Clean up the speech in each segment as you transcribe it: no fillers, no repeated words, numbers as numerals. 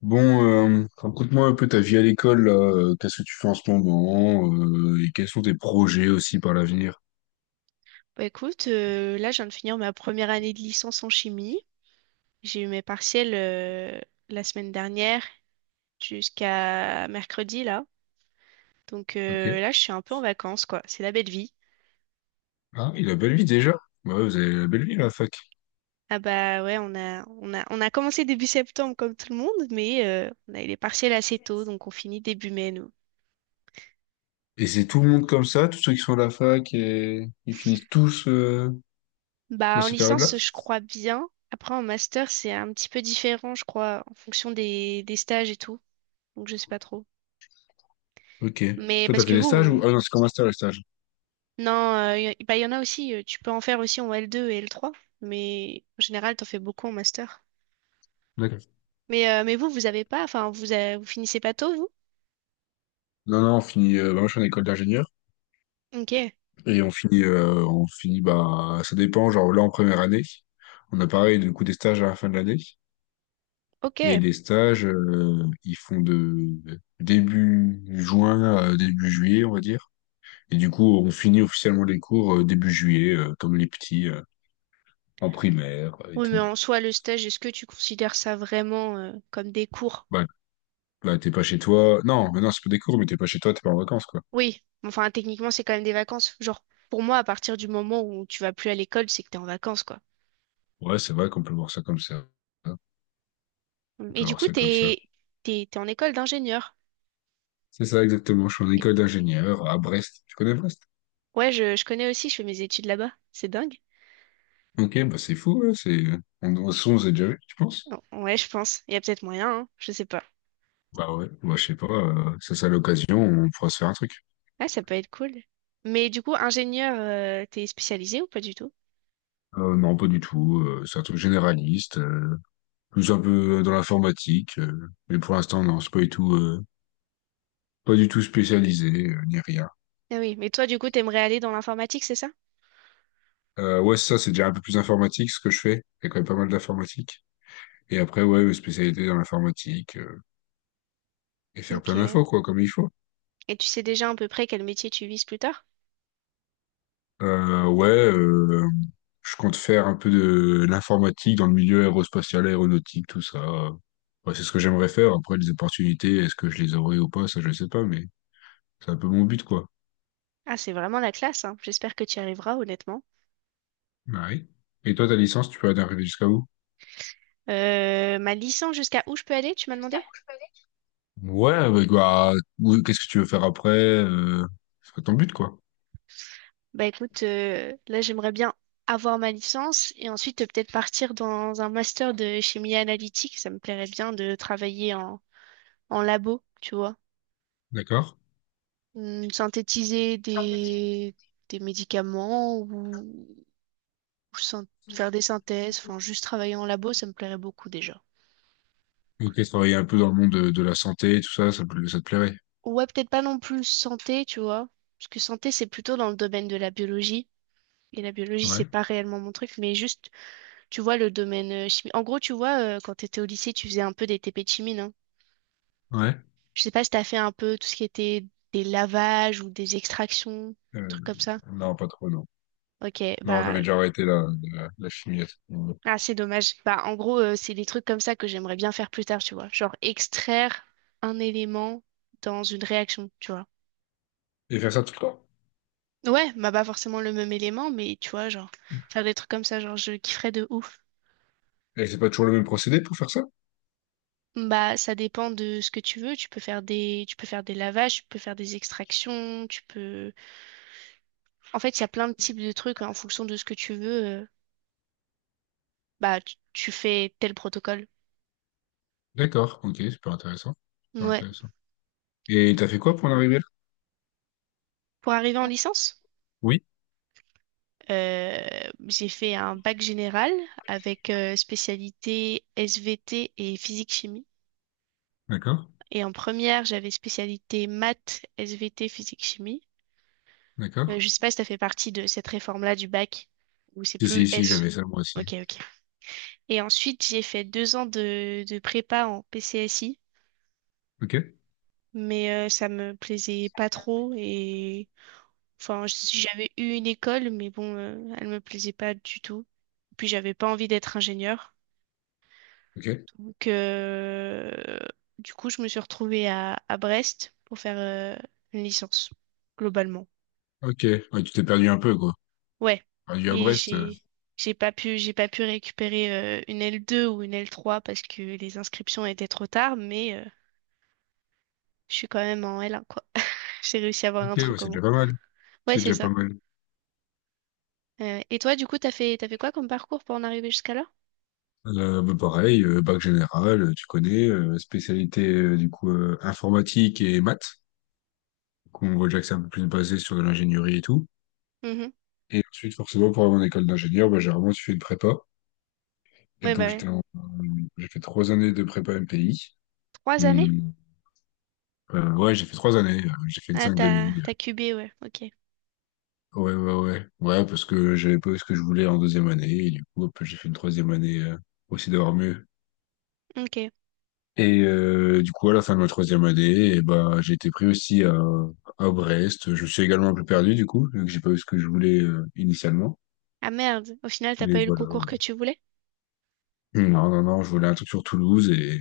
Bon, raconte-moi un peu ta vie à l'école, là. Qu'est-ce que tu fais en ce moment, et quels sont tes projets aussi par l'avenir? Bah écoute, là, je viens de finir ma première année de licence en chimie. J'ai eu mes partiels la semaine dernière jusqu'à mercredi, là. Donc Ok. Là, je suis un peu en vacances, quoi. C'est la belle vie. Ah oui, la belle vie déjà. Bah ouais, vous avez la belle vie, la fac. Ah bah ouais, on a commencé début septembre comme tout le monde, mais on a eu les partiels assez tôt, donc on finit début mai, nous. Et c'est tout le monde comme ça, tous ceux qui sont à la fac, et ils finissent tous dans Bah en ces périodes-là? licence, je crois bien. Après, en master, c'est un petit peu différent, je crois, en fonction des stages et tout. Donc je sais pas trop. Ok. Mais Toi, t'as parce fait que des stages ou... vous, Ah non, c'est comme un stage, les stages. non, bah, il y en a aussi, tu peux en faire aussi en L2 et L3, mais en général, t'en fais beaucoup en master. D'accord. Mais vous, vous avez pas, enfin, vous, avez- vous finissez pas tôt, vous? Non, non, on finit... bah, moi, je suis en école d'ingénieur, Ok, et on finit, bah, ça dépend, genre là, en première année, on a pareil, du coup, des stages à la fin de l'année. Et ok. les stages, ils font de début juin à début juillet, on va dire. Et du coup, on finit officiellement les cours début juillet, comme les petits, en primaire et Oui, mais tout. en soi, le stage, est-ce que tu considères ça vraiment comme des cours? Bah, bah t'es pas chez toi. Non, mais non, c'est pas des cours, mais t'es pas chez toi, t'es pas en vacances, quoi. Oui, enfin, techniquement, c'est quand même des vacances. Genre, pour moi, à partir du moment où tu vas plus à l'école, c'est que t'es en vacances, quoi. Ouais, c'est vrai qu'on peut voir ça comme ça. Hein. On Et peut du voir coup, ça comme ça. t'es en école d'ingénieur. C'est ça, exactement. Je suis en Et- école d'ingénieur à Brest. Tu connais Brest? ouais, je connais aussi, je fais mes études là-bas. C'est dingue. Ok, bah c'est fou, ouais, c'est... On s'est déjà vu, tu penses? Ouais, je pense. Il y a peut-être moyen, hein, je sais pas. Bah ouais, bah je sais pas, ça c'est à l'occasion, on pourra se faire un truc. Ah, ça peut être cool. Mais du coup, ingénieur, t'es spécialisé ou pas du tout? Non, pas du tout, c'est un truc généraliste, plus un peu dans l'informatique, mais pour l'instant, non, c'est pas du tout, pas du tout spécialisé, ni rien. Ah oui, mais toi, du coup, t'aimerais aller dans l'informatique, c'est ça? Ouais, ça, c'est déjà un peu plus informatique, ce que je fais. Il y a quand même pas mal d'informatique et après, ouais, spécialité dans l'informatique, et faire Ok. plein Et d'infos, quoi, comme il faut. tu sais déjà à peu près quel métier tu vises plus tard? Ouais, je compte faire un peu de l'informatique dans le milieu aérospatial, aéronautique, tout ça. Ouais, c'est ce que j'aimerais faire. Après, les opportunités, est-ce que je les aurai ou pas? Ça, je sais pas, mais c'est un peu mon but, quoi. Ah, c'est vraiment la classe, hein. J'espère que tu y arriveras, honnêtement. Bah oui. Et toi, ta licence, tu peux arriver jusqu'à où? Ma licence, jusqu'à où je peux aller, tu m'as demandé? Ouais, bah, oui, qu'est-ce que tu veux faire après? C'est pas ton but, quoi. Bah écoute, là j'aimerais bien avoir ma licence et ensuite peut-être partir dans un master de chimie analytique. Ça me plairait bien de travailler en, en labo, tu vois. D'accord. Hmm, synthétiser des médicaments ou syn- faire des synthèses, enfin juste travailler en labo, ça me plairait beaucoup déjà. Ok, travailler un peu dans le monde de la santé, tout ça, ça te plairait. Ouais, peut-être pas non plus santé, tu vois. Parce que santé, c'est plutôt dans le domaine de la biologie. Et la biologie, c'est Ouais. pas réellement mon truc, mais juste, tu vois, le domaine chimie. En gros, tu vois, quand t'étais au lycée, tu faisais un peu des TP de chimie, non? Ouais. Je sais pas si t'as fait un peu tout ce qui était des lavages ou des extractions, Euh, trucs comme ça. non, pas trop, non. Ok, Non, j'avais bah, déjà arrêté la, la, la chimie à ce moment-là. ah, c'est dommage. Bah, en gros, c'est des trucs comme ça que j'aimerais bien faire plus tard, tu vois. Genre, extraire un élément dans une réaction, tu vois. Et faire ça tout le temps. Ouais, bah, pas forcément le même élément, mais tu vois, genre, faire des trucs comme ça, genre, je kifferais de ouf. Et c'est pas toujours le même procédé pour faire ça? Bah, ça dépend de ce que tu veux. Tu peux faire des lavages, tu peux faire des extractions, tu peux. En fait, il y a plein de types de trucs en fonction de ce que tu veux. Bah, tu fais tel protocole. D'accord, ok, super intéressant. Super Ouais. intéressant. Et t'as fait quoi pour en arriver là? Pour arriver en licence, Oui, euh, j'ai fait un bac général avec spécialité SVT et physique-chimie. d'accord, Et en première, j'avais spécialité maths, SVT, physique-chimie. D'accord. Je sais pas si ça fait partie de cette réforme-là du bac, où c'est Si, plus si, si, S. j'avais ça moi aussi. Ok, ok. Et ensuite, j'ai fait deux ans de prépa en PCSI, Ok, mais ça me plaisait pas trop. Et enfin, si j'avais eu une école, mais bon, elle me plaisait pas du tout. Puis j'avais pas envie d'être ingénieur. ok, Donc, du coup, je me suis retrouvée à Brest pour faire une licence, globalement. ok. Ouais, tu t'es perdu un peu, quoi. Ouais. Perdu à Et Brest. J'ai pas pu récupérer une L2 ou une L3 parce que les inscriptions étaient trop tard, mais je suis quand même en L1. J'ai réussi à avoir Ok, un ouais, truc au c'est moins. déjà pas mal. Ouais, C'est c'est déjà pas ça. mal. Et toi, du coup, t'as fait quoi comme parcours pour en arriver jusqu'à là? Bah, pareil, bac général, tu connais, spécialité du coup informatique et maths. Donc, on voit déjà que c'est un peu plus basé sur de l'ingénierie et tout. Mhm. Et ensuite, forcément, pour avoir une école d'ingénieur, bah, j'ai vraiment suivi une prépa. Et Ouais, bah donc, ouais. J'ai fait trois années de prépa MPI. Trois années? Ouais, j'ai fait trois années. J'ai fait une Ah, 5 demi. t'as cubé, ouais. Ok. Ouais, parce que j'avais pas eu ce que je voulais en deuxième année. Et du coup, hop, j'ai fait une troisième année aussi d'avoir mieux. Ok. Et du coup, à la fin de ma troisième année, et bah, j'ai été pris aussi à Brest. Je me suis également un peu perdu, du coup, vu que j'ai pas eu ce que je voulais initialement. Ah merde. Au final, t'as Mais pas eu le voilà. concours Voilà. que tu voulais? Non, non, non, je voulais un truc sur Toulouse.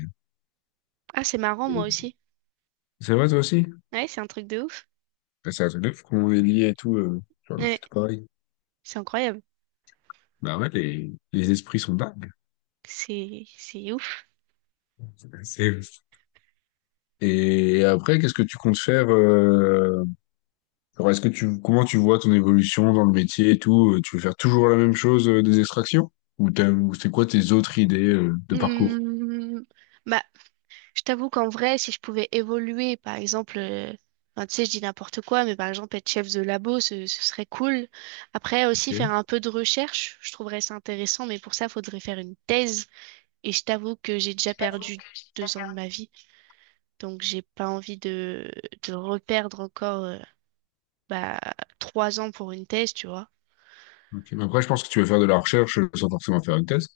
Ah, c'est marrant, moi et- aussi. C'est vrai, toi aussi? Ouais, c'est un truc de ouf. Ouais, c'est un truc de fou comment on est lié et tout. Genre, je suis Ouais, tout pareil. c'est incroyable. Bah ouais, les esprits sont dingues. C'est ouf. C'est... Et après, qu'est-ce que tu comptes faire alors est-ce que tu comment tu vois ton évolution dans le métier et tout? Tu veux faire toujours la même chose des extractions? Ou c'est quoi tes autres idées de parcours? Hmm. Bah, je t'avoue qu'en vrai, si je pouvais évoluer, par exemple, tu sais, je dis n'importe quoi, mais par exemple, être chef de labo, ce serait cool. Après, aussi, faire Ok. un peu de recherche, je trouverais ça intéressant, mais pour ça, faudrait faire une thèse. Et je t'avoue que j'ai déjà perdu deux ans de ma vie, donc j'ai pas envie de reperdre encore bah, trois ans pour une thèse, tu vois. Ok. Mais après, je pense que tu veux faire de la recherche sans forcément faire une thèse.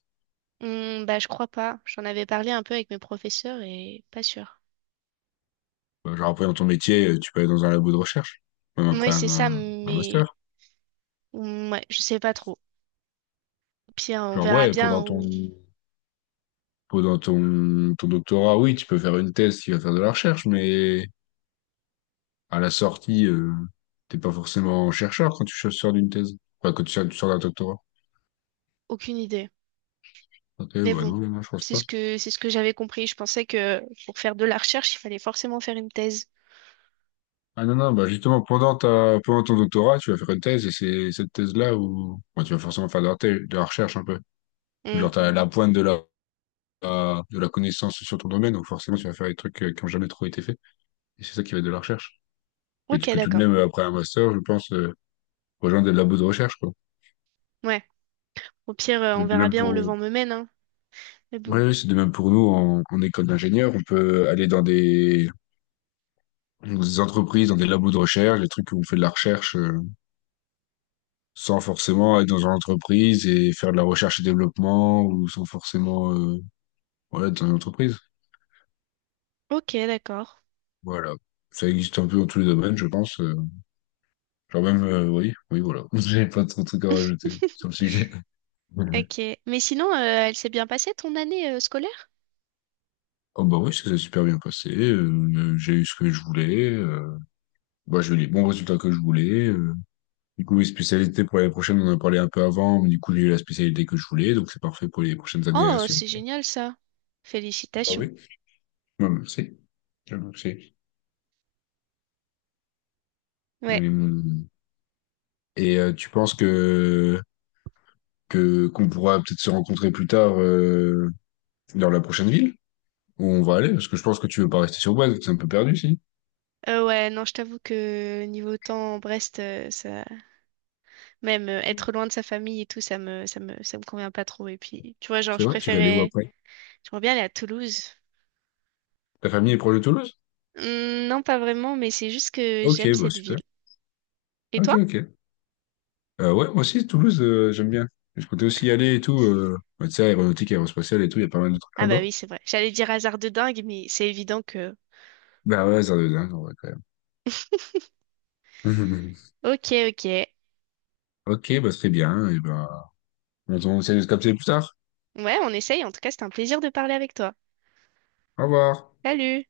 Bah, je crois pas. J'en avais parlé un peu avec mes professeurs et pas sûr. Genre après dans ton métier, tu peux aller dans un labo de recherche, même Oui, après c'est ça, un mais master. ouais, je sais pas trop. Pire, on Genre verra ouais, bien pendant où. ton pendant ton ton doctorat, oui, tu peux faire une thèse qui va faire de la recherche, mais à la sortie, t'es pas forcément chercheur quand tu sors d'une thèse. Enfin, quand tu sors d'un doctorat. Aucune idée. Ok, Mais bah bon, non, non, je pense pas. C'est ce que j'avais compris. Je pensais que pour faire de la recherche, il fallait forcément faire une thèse. Ah non, non, bah justement, pendant ton doctorat, tu vas faire une thèse et c'est cette thèse-là où bon, tu vas forcément faire de la, de la recherche un peu. Hmm. Genre, t'as la pointe de la, de la connaissance sur ton domaine, donc forcément, tu vas faire des trucs qui ont jamais trop été faits. Et c'est ça qui va être de la recherche. Mais tu Ok, peux tout de d'accord. même, après un master, je pense, rejoindre des labos de recherche, quoi. Ouais. Au pire, C'est on de verra même bien pour, où le ouais, vent me mène, hein. Mais bon. oui, c'est de même pour nous en, en école d'ingénieur. On peut aller dans des... Donc, des entreprises, dans des labos de recherche, des trucs où on fait de la recherche sans forcément être dans une entreprise et faire de la recherche et développement ou sans forcément voilà, être dans une entreprise. Ok, d'accord. Voilà. Ça existe un peu dans tous les domaines, je pense. Genre même, oui, oui, voilà. J'ai pas trop de trucs à rajouter sur le sujet. Mhm. Ok. Mais sinon, elle s'est bien passée ton année scolaire? Oh bah oui, ça s'est super bien passé. J'ai eu ce que je voulais. Bah, j'ai eu les bons résultats que je voulais. Du coup, les spécialités pour l'année prochaine, on en a parlé un peu avant, mais du coup, j'ai eu la spécialité que je voulais, donc c'est parfait pour les prochaines années à Oh, suivre. c'est génial ça. Bah Félicitations. oui. Je merci. Je merci. Ouais. Hum, Et tu penses que qu'on pourra peut-être se rencontrer plus tard dans la prochaine ville où on va aller? Parce que je pense que tu veux pas rester sur Boise, c'est un peu perdu, si. Ouais, non, je t'avoue que niveau temps, Brest, ça, même être loin de sa famille et tout, ça me convient pas trop. Et puis, tu vois, genre, C'est je vrai? Tu vas aller où préférais, après? j'aimerais bien aller à Toulouse. Ta famille est proche de Toulouse? Hmm, non, pas vraiment, mais c'est juste que Ok, j'aime bah cette super. ville. Et Ok, toi? ok. Ouais, moi aussi, Toulouse, j'aime bien. Je comptais aussi y aller et tout. Bah, tu sais, aéronautique, aérospatiale et tout, il y a pas mal de trucs Ah bah là-bas. oui, c'est vrai. J'allais dire hasard de dingue, mais c'est évident que... Bah ouais, ça deux ans, quand même. Ok, ok. Ok, bah très bien. Et ben, on essaie de se capter plus tard. Ouais, on essaye. En tout cas, c'était un plaisir de parler avec toi. Au revoir. Salut!